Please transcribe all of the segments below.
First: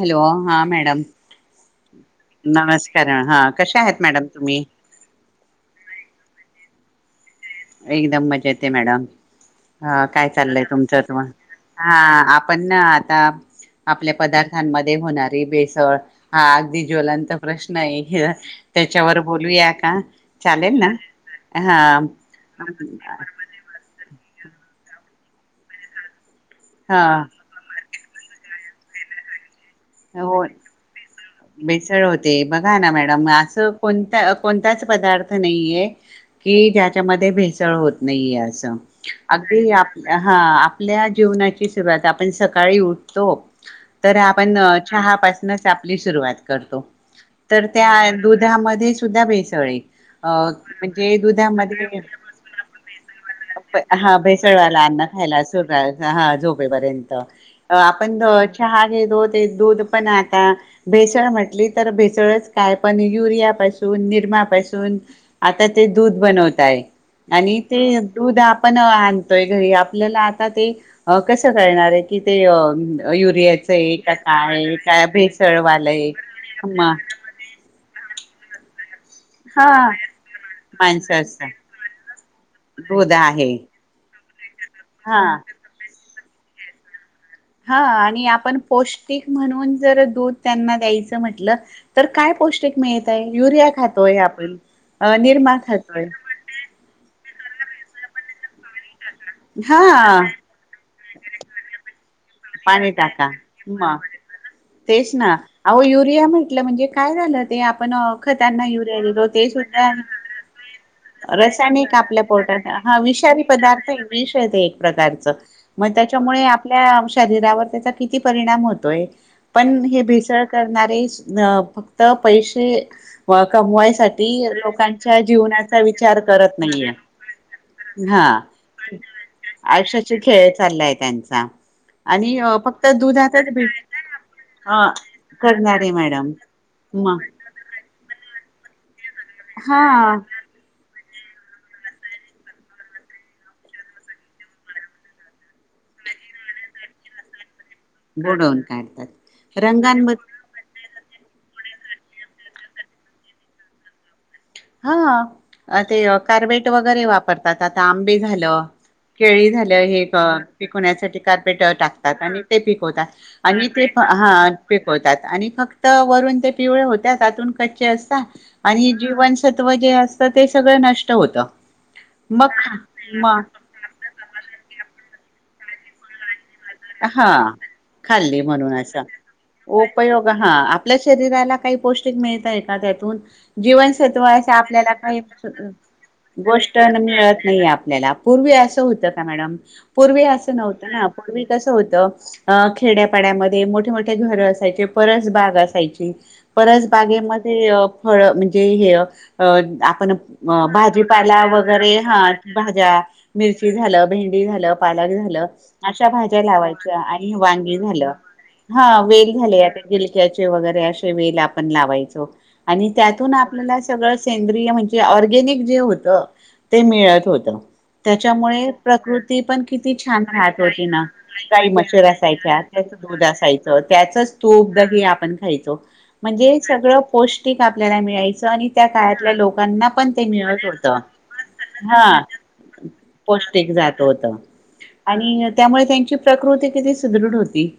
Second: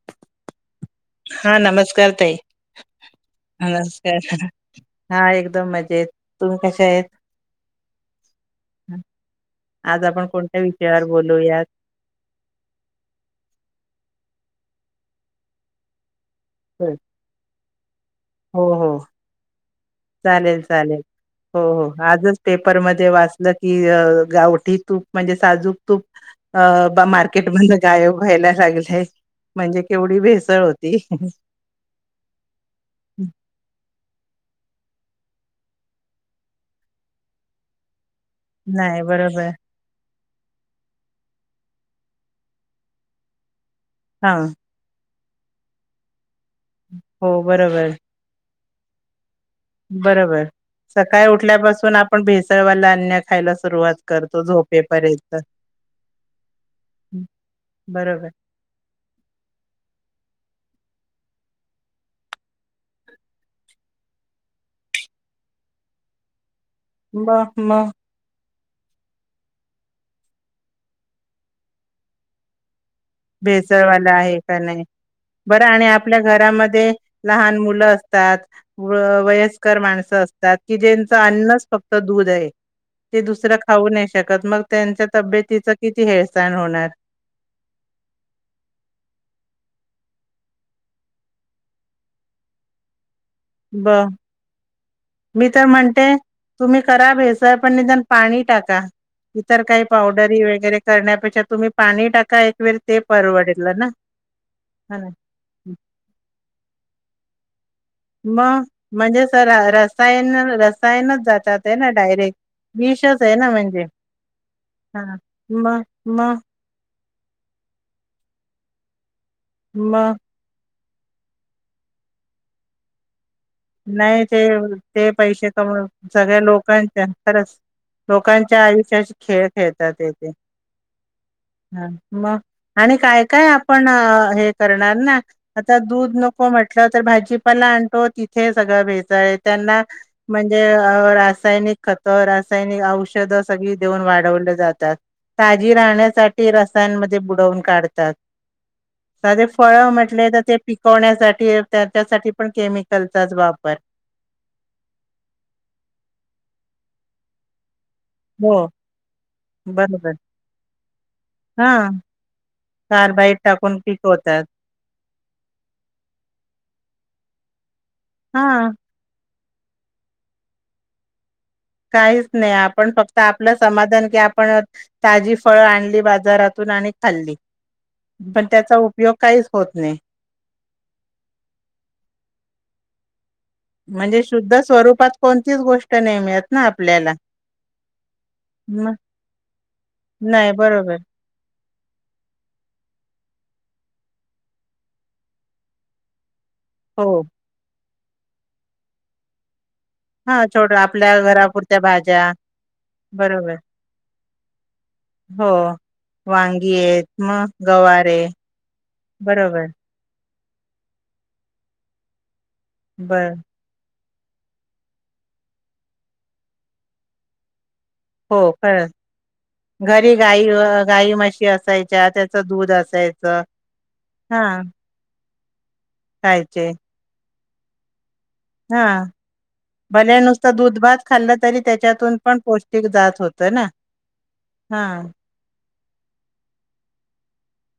Hello! हा madam. हा नमस्कार ताई नमस्कार हा अ कश्या आहेत मॅडम नमस्कार तुम्ही? हा एकदम मजेत, तुम्ही कशा आहेत? एकदम मजेत आहे मॅडम, हा आज आपण काय कोणत्या चाललंय विषयावर तुमच्यात म? बोलूयात हा आपण ना आता आपल्या पदार्थांमध्ये होणारी भेसळ‌. हा अगदी ज्वलांत प्रश्न आहे. हो हो त्याच्यावर बोलूया का? चालेल -चालेल हो- हा हो आजच. पेपर मध्ये वाचलं की गावठी तूप म्हणजे साजूक तूप. अ बा हा मार्केट ब गायब व्हायला लागलेय म्हणजे केवढी भेसळ होती. बेसळ होते बघा ना मॅडम असं कोणता कोणताच पदार्थ नाहीये. कि ज्याच्यामध्ये भेसळ होत नाही असं नाही बरोबर अगदी. हा आपल्या जीवनाची सुरवात आपण सकाळी उठतो तर हा आपण चहा पासूनच आपली सुरवात हो तर बरोबर त्या दुधामध्ये सुद्धा भेसळ बरोबर म्हणजे सकाळी उठल्यापासून दुधामध्ये. आपण भेसळवाला अन्न खायला सुरुवात हा करतो भेसळवाला अन्न झोपेपर्यंत खायला सुर हा झोपेपर्यंत आपण बरोबर चहा घेत होते दूध पण आता. भेसळ म्हटली तर भेसळच काय पण युरियापासून निरमापासून. आता ते दूध बनवताय मग आणि मग ते दुध आपण अ आणतोय घरी आपल्याला आता ते कसं कळणार आहे कि तेअ युरियाचं आहे का काय आहे का बरं आणि भेसळवालं आहे आपल्या घरामध्ये म लहान मुलं असतात व- हा वयस्कर माणसं असतात की ज्यांचं माणसं असतात अन्न फक्त त दुधहे दूध ते दुस आहे खाऊ नाही शकत मग त्यांच्या हा तब किती हेळसाण होणार? हा आणि आपण पौष्टिक म्हणून जर दूध त्यांना द्यायचं म्हटलं तर काय पौष्टिक मिळतय? युरिया ब खातोय आपण मी निरमा तर खातोय. म्हणते तुम्ही करा भेसल पण निदान पाणी टाका इतर हा काही पावडरी वगैरे करण्यापेक्षा तुम्ही पाणी टाका एक वेळ पाणी ते टाका परवडेललं ना. म ह! तेच ना अहो! युरिया म्हेटलं म्हणजे काय झालं ते पण अ मग खंत्यांना युरिया म्हणजे दिलो सर ते सुद्धा रसायन रसायनच जातात आहे ना रसायनिक आपल्या डायरेक्ट पोटात. हा विषच आहे विषारी ना म्हणजे पदार्थ विष ये ते एक हा प्रकारच मग त्याच्यामुळे त्या शरीरावर त्याचा किती परिणाम होतोय पण हे मग भेसळ करणारे सु आ फक्त पैसे नाही कमवायसाठी ते ते लोकांच्या पैसे कम जीवनाचा विचार सगळ्या करत लोकांच्या नाहीये खच हा लोकांच्या आयुष्याचे खेळ खेळतात आयुष्याचे येते. खेळ चाललाय त्यांचा ह आणि मग फक्त आणि काय काय दुधातच भे आपण हे अ करणार ना आता करणारे दूध मॅडम नको म्हट तर मग भाजीपाला आणतो तिथे सगळं भेसळ आहे त्यांना हा म्ह म्हजे रासायनिक खत रासायनिक औषधं सगळी देऊन वाढवले जातात. ताजी राहण्यासाठी रसायनमध्ये बुडवून काढते. त्यात बुडवून साधे काढतात फळं रंगांमध्ये म्हटले तर ते पिकवण्यासाठी त्याच्यासाठी पण केमिकलचाच वापर हा, ते कार्पेट वगैरे वापरतात आता आंबे झाल. हो केळी झालं, हे बरोबर पिकवण्यासाठी कार्पेट हां टाकतात आणि ते पिकवतात. कार्बाईड आणि टाकून ते पा पिकवतात आहात. पिकवतात आणि फक्त वरून ते पिवळे होत्यात त्यातून कच्चे असतात हां आणि जीवनस जीवनसत्व जे असतं ते सगळं नष्ट होत. काहीच नाही. आपण फक्त आपलं समाधान की आपण ताजी फळं आणली बाजारात तून आणि एक हा खाल्ली खाल्ली पण म्हणून त्याचा असं उपयोग काहीच होत नाही. उपयोग हा, आपल्या शरीराला काही पौष्टिक मिळतय का त्यातून म्हणजे जीवनसत्व असे शुद्ध आपल्याला स्वरूपात काही कोणतीच गोष्ट नाही मिळत ना गोष्ट आपल्याला मिळत नाहीे आपल्याला पूर्वी अस मग होतं का मॅडम? पूर्वी नाही असं नव्हतं बरोबर ना, पूर्वी कसं होत. अ खेड्यापाड्यामध्ये मोठे मोठे घर असायचे. परसबाग असायची. हो परसबागेमध्ये अ फळ म्हणजे पण हां छोट आपल्या भाजीपाला घरापुरत्या वगैरे हा, भाज्या भाज्या बरोबर मिरची झालं, भेंडी झालं, पालक झालं, हो अशा भाज्या त्याला वांगी लावायच्या आहेत आणि मग वांगी गवार झालं आहे हा वेल बरोबर झाल्या त्या दिलक्याचे वगैरे असे वेल आपण लावायचो आणि बर त्यातून आपण मला सगळं सेंद्रिय म्हणजे ऑर्गेनिक जे होत ते मिळत होत. हो त्याच्यामुळे खरंच प्रकृती पण किती घरी छान गाई राहत अ, होती ना, गाई म्हशी मच्छर असायच्या त्याचं असायच्या दूध त्यात दूध असायचं असायच त्याचच हा तूप, दही तरी आपण खायचो म्हणजे खायचे सगळ पौष्टिक आपल्या मिळायच. च आणि हा त्या काळातल्या लोकांना पण भले ते नुसतं मिळत दूध होत. भात खाल्लं तरी त्याच्यातून हा, पण पौष्टिक जात होतं ना पौष्टिक जात होत. हा, त्यामुळे त्यांची प्रकृती किती सुदृढ होती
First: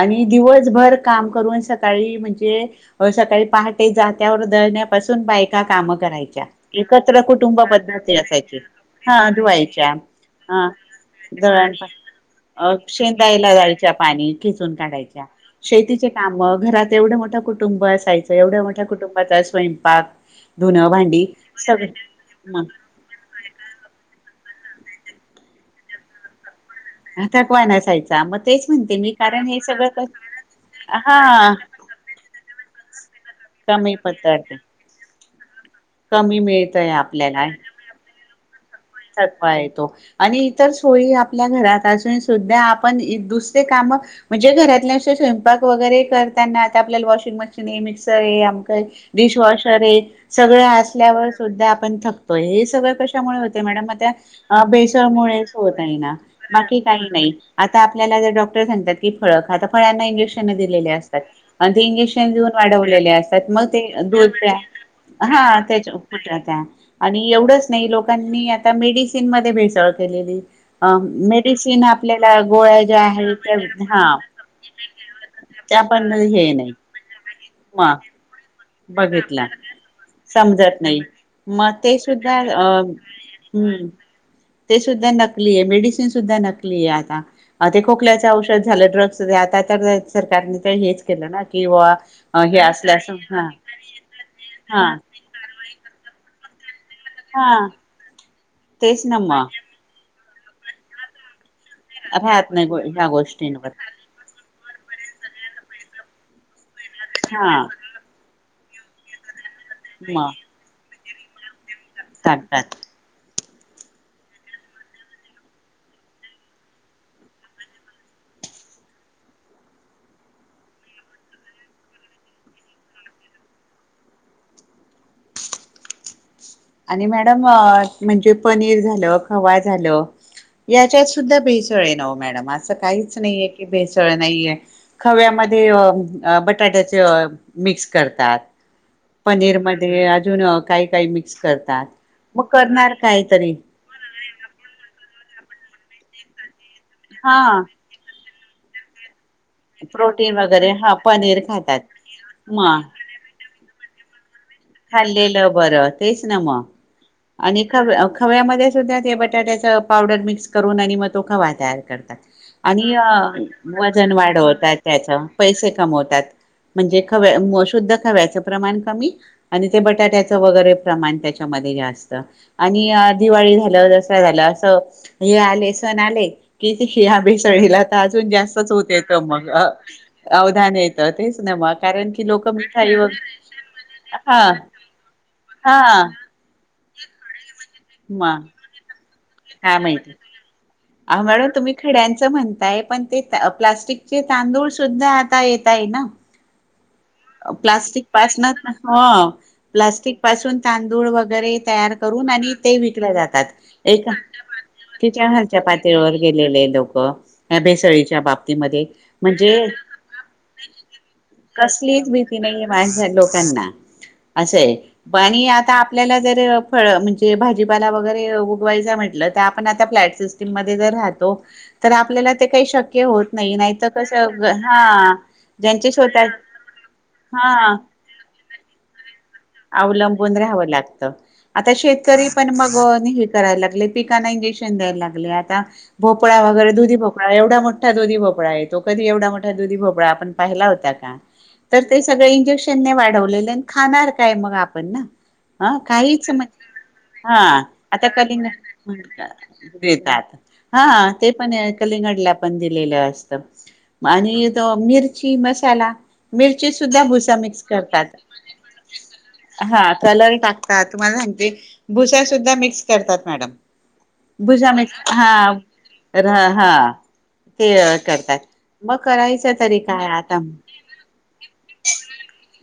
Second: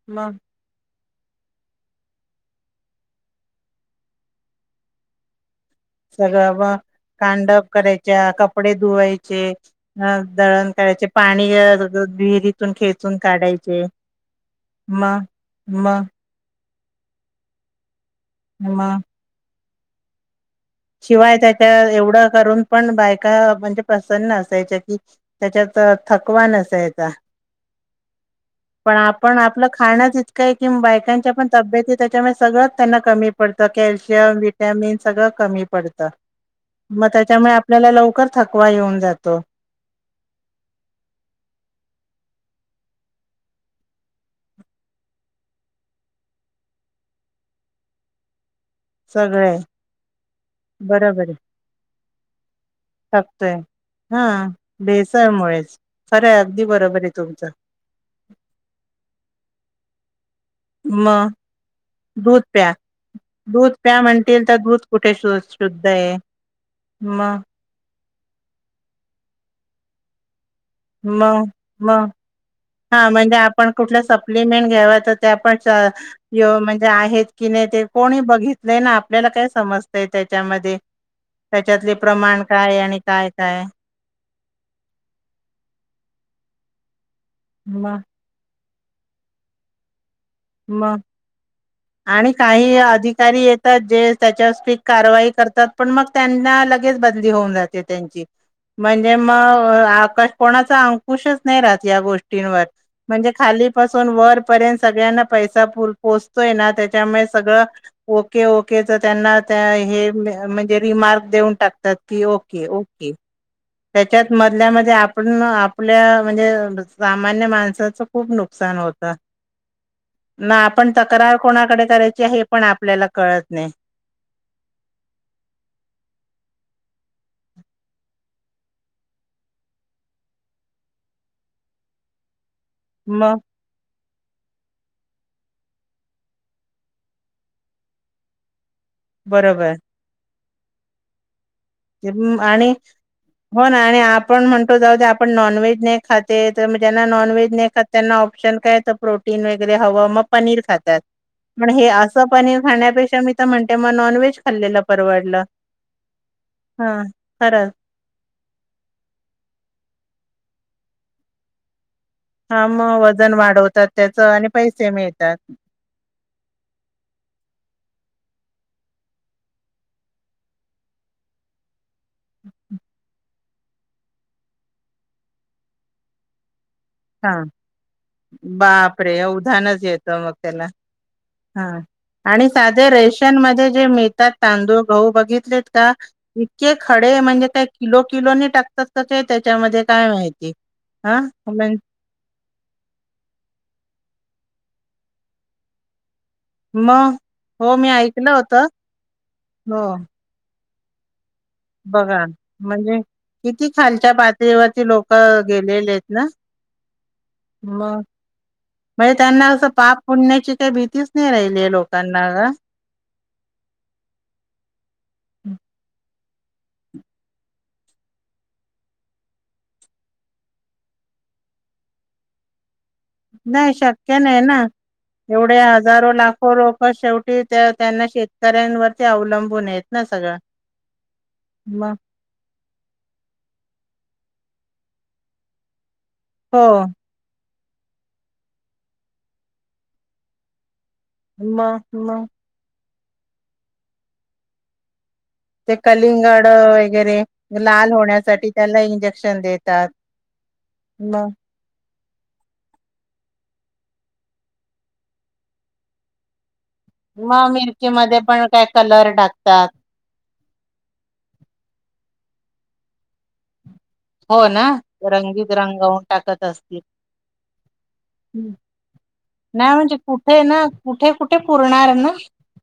आणि मग दिवस दिवसभर काम करून सकाळी म्हणजे होय, सकाळी पहाटे जात्यावर दळण्यापासून बायका काम सगळं मग कांडप करायच्या, असायची कपडे हा धुवायचे धुवायच्या अ हा दळण करायचे. पाणी दळण गळत होत विहिरीत. अ शेंदायला जायच्या पाणी खिचून काढायच्या मग मग शेतीचे कामावर घरात एवढं मोठं कुटुंब असायचं. एवढ्या मोठ्या मग कुटुंबाचा स्वयंपाक धुनं भांडी शिवाय त्याच्या एवढं सगळं करून मग पण बायका का म्हणजे प्रसन्न असायच्या कि त्याच्यात थकवा नसायच. का थकवा नसायचा मग तेच पण म्हणते मी आपण कारण हे आपलं सगळं कस खाणच इतक आहे कि, बायकांच्या पण हा तब्येतीत त्याच्यामुळे सगळं त्यांना कमी पडत. कमी कॅल्शियम, पदार्थ व्हिटामिन सगळं कमी आता कमी मिळतय मग आपल्याला त्याच्यामुळे आपल्याला लवकर थकवा येऊन जातो थकवा येतो. आणि इतर सोयी आपल्या घरात असून सुद्धा आपण एक -दुसरे काम म्हणजे घरातले असे स्वयंपाक वगैरे करताना आता आपल्याला वॉशिंग मशीन ये, मिक्सर ये सगळे डिशवॉशर ये. सगळे बरोबर असल्यावर आहे सुद्धा आपण थकतोय हे सगळ थकतोय. त्यामध्ये त्या हा अपेशा मुळेच भेसळमुळेच होतय ना, खरं आहे अगदी बाकी बरोबर काही आहे नाही. तुमचं आता आपल्याला जर डॉक्टर सांगतात की, फळ खा. आता फळांना इंजेक्शन त्यांना दिलेलं असतं मग आणि ते इंजेक्शन दूध देऊन प्या वाढलेले असतात मग दूध ते प्या दूध म्हणतील तर कुठे शु हा शुद्ध त्याच्या आहे कुठ्र त्या आणि मग एवढंच नाही लोकांनी आता मेडिसिन मध्ये भेसळ केली. मग मेडिसिन मग आपल्याला गोळ्या ज्या हा आहे म्हणजे त्या आपण कुठलं हा. सप्लिमेंट घ्याव तर त्या पण त्या पण हे नाही म्हणजे आहेत की नाही ते म कोणी बघितलंय ना आपल्याला बघितला काय समज त्याच्यामध्ये समजत नाही मग त्याच्यातले ते सुद्धा प्रमाण अ काय आणि काय काय हम्म ते सुद्धा नकली आहे मेडिसिन सुद्धा नकली आहे आता. आधी मग खोकल्याच औषध झालं ड्रग्स आता तर सरकारने तर मग हेच केलं ना कि आणि हे काही असल्या असं ह. ते कारवाई करत पण म त्यांना लगेच बदली हा होऊन जाते त्यां तेच म्हणजे ना म मग आकाश कोणाचा अंकुशच नाही राहत या राहत गोष्टींवर नाही ह्या म्हणजे गोष्टींवर खालीपासून वर पर्यंत सगळ्यांना पैसा पोचतोय ना त्याच्यामुळे हा सगळं ओके ओके तर त्यांना हे म म्हणजे रिमार्क देऊन टाकतात की ओके टाकतात ओके. त्याच्यात मधल्यामध्ये आपण आपल्या म्हणजे सामान्य माणसाचं खूप नुकसान होतं. ह. ना आपण तक्रार कोणाकडे करायची हे पण आपल्याला कळत नाही. आणि मॅडम म्हणजे पनीर झालं खवा झालं. याच्यात सुद्धा भेसळ आहे नाव मॅडम असं काहीच मग नाहीय. भेसळ नाहीये खव्यामध्ये बटाट्याचे मिक्स करतात. पनीर बरोबर मध्ये अजून काही काही मिक्स करतात. हम्म मग आणि करणार काहीतरी हो ना आणि पण म्हणतो जाऊद्या आपण नॉनव्हेज नाही खाते तर त्यांना नॉनव्हेज हा नाही खात त्यांना ऑप्शन काय तर प्रोटन वै हवं मग प्रोटीन पनीर वगैरे हा खाता पनीर पण खातात हे अस पनीर मग खाल्या पेक्षा मी तर म्हणते नॉनव्हेज खाल्लेलं परवडलं. खाल्लेलं बरं तेच ना मग हां आणि खरंच ख खव्यामध्ये सुद्धा ते बटाट्याच पावडर मिक्स करून आणि मग तो खवा तयार करतात. हां आणि मग वजन वाढवतात वजन त्याचं आणि वाढवतात पैसे त्याच मिळतात. पैसे कमवतात म्हणजे शुद्ध खव्याचं प्रमाण कमी आणि ते बटाट्याचं वगैरे प्रमाण त्याच्यामध्ये जास्त आणि दिवाळी झालं. झालं असं हे आले सण आले. किती या हां भेसाळीला तर अजून जास्तच होत येत बापरे! मग उधाणच येतं मग त्याला. अवधान येत. हा तेचिनेमा कारण की आणि लोक साधे मिठाई व. रेशन मध्ये जे मिळतात तांदूळ घहू बघितलेत का इतके खडे म्हणजे काय किलो म किलोने टाकतात. त्याच्यामध्ये काय माहिती. हा मॅडम तुम्ही खड्यांचं म्हणताय पण ते प्लास्टिकचे तांदूळ सुद्धा आता येत आहे ना. म. प्लास्टिक पासनच हो हो प्लास्टिक पासून तांदूळ वगैरे तयार बघा करून आणि ते म्हणजे विकले जातात किती ए खालच्या पातळीवरती लोक तिच्या घरच्या गेलेले आहेत पातळीवर ना गेलेले लोक. भेसळीच्या बाबतीमध्ये म्हणजे त पाप पुण्याची काही भीतीच नाही राहिली. कुठलीच लोकांना भीती का नाही मा लोकांना असं प आता आपल्याला फ म्हणजे भाजीपाला वगैरे उगवायचा म्हंटलं तर आपण आ फ्लॅट सिस्टीम मध्येर राहतो. तर आपल्याला ते काही शक्य होत नाही नाहीत कस शक्य नाही ना हा ज्यांचे स्वतः. प शेवटी त्या हा त्यांना शेतकऱ्यांवरती अवलंबून आहेत ना. सगळं कोणतरी राहावं लागत. आता मग शेतकरी. पण हे करायला लागले पिकना इंजेक्शन द्यायला लागले आता भोपळा हो वगैरे दुधी भो''--'' एवढा मोठा दुधी भोपळा येतो कधी एवढा मोठा दुधी भोपळा आपण पाहिला होता का. मग तर ते सगळे मग इंजेक्शने वाढवलेले खाणार काय मग आपण ना. ते हा काहीच म्ह कलिंगड वगैरे हा लाल आता कलिंग होण्यासाठी त्याला इंजेक्शन देतात. हा ते मग पण हाईत. कलिंगडला पण दिलेलं असत आणि तो मिरची मसाला. मिरची सुद्धा भुसा मग मिक्स करतात मिरचीमध्ये पण काय कलर टाकतात हा कलर टाक''--'' का तुम्हाला सांगते भुसा सुद्धा मिक्स करतात मॅडम. हो ना बुसा मी हा रंगीत रंगवून टाकत हा. असतील ते करतात मग करायचं नाही तरी म्हणजे काय आता. कुठे ना कुठे कुठे पुरणार ना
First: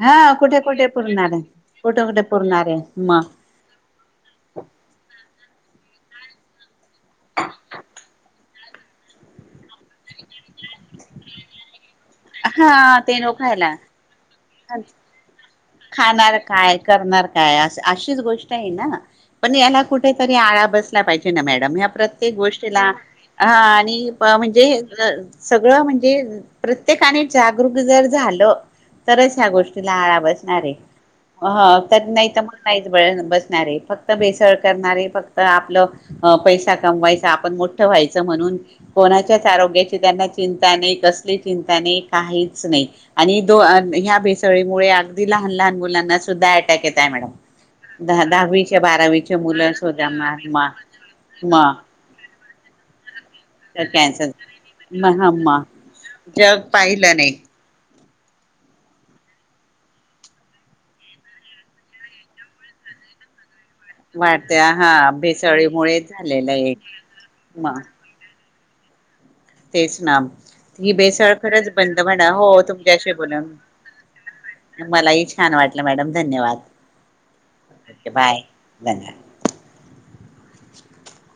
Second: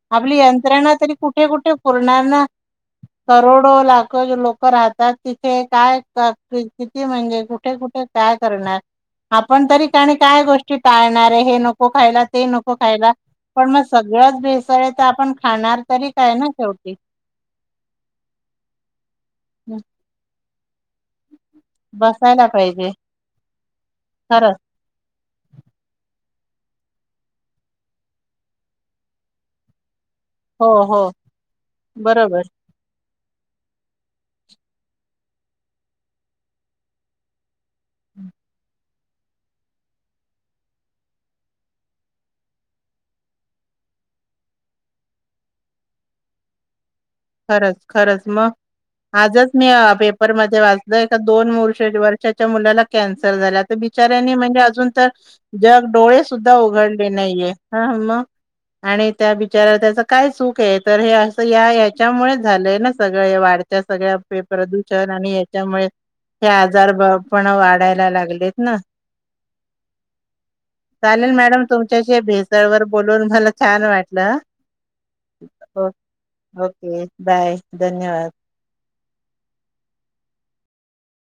हा आपली कुठे कुठे यंत्रणा तरी पुरणार आहे. कुठे कुठे कुठे पुरणार ना. आहे मग करोडो लाख ज लोक. ल राहतात तिथे काय क की किती म्हणजे कुठे कुठे काय करणार. आपण तरी काणी काय गोष्टी टाळणार आहे हे नको खायला ते नको हा खायला ते नो पण खायला मस्''--'' सगळ्याच भेसळ आपण ख''--'' खाणार काय करणार. काय असं अशीच गोष्ट आहे ना पण हं, याला कुठेतरी आळा बसला पाहिजे. ते ना मॅडम ह्या प्रत्येक बसायला गोष्टीला पाहिजे हा आणि प खरंच म्हणजे. सगळं म्हणजे प्रत्येकाने जागरूक जर झालं. तरच ह्या गोष्टीला आळा बसणार हो आहे हो ह त नाही तर बरोबर मग. काहीच बळ बसणारे फक्त भेसळ करणारे फक्त आपलं. अ पैसा कमवायचा आपण मोठं व्हायचं म्हणून. कोणाच्याच आरोग्याची त्यांना चिंता नाही कसली चिंता नाही काहीच नाही. आणि दो ह्या भेसळीमुळे अगदी लहान लहान मुलांना सुद्धा अटॅक येत आहे मॅडम. खरच दहा खरंच मग दहावीचे बारावीचे आजच मी मुलं अ सुद्धा पेपरमध्ये म वाचल का दोन म वर्ष बारक्या. च्या मुलाला. कॅन्सर झाल्या तर कॅन्सर बिचाऱ्यांनी म्हणजे अजून तर म ह म जग डोळे सुद्धा जग उघडले पाहिलं नाही नाहीये. हा मग आणि त्या बिचाराला त्याच काय चूक आहे तर हे असं या. त्याच्यामुळे झालंय ना सगळं वाढत. सगळ्या प वाढत्या हा प्रदूषण आणि याच्यामुळे भेसळीमुळे हे झालेलं आहे आजार पण मग वाढायला लागलेत. ना, तेच ना म ही चालेल बेसळ मॅडम खरंच बंद तुमच्याशी म्हणा हो भेसळवर तुमच्याशी बोलून बोला? मला छान वाटलं मलाही छान वाटलं मॅडम धन्यवाद. एक एक [unintelligible] हो बाय ओके धन्यवाद बाय धन्यवाद.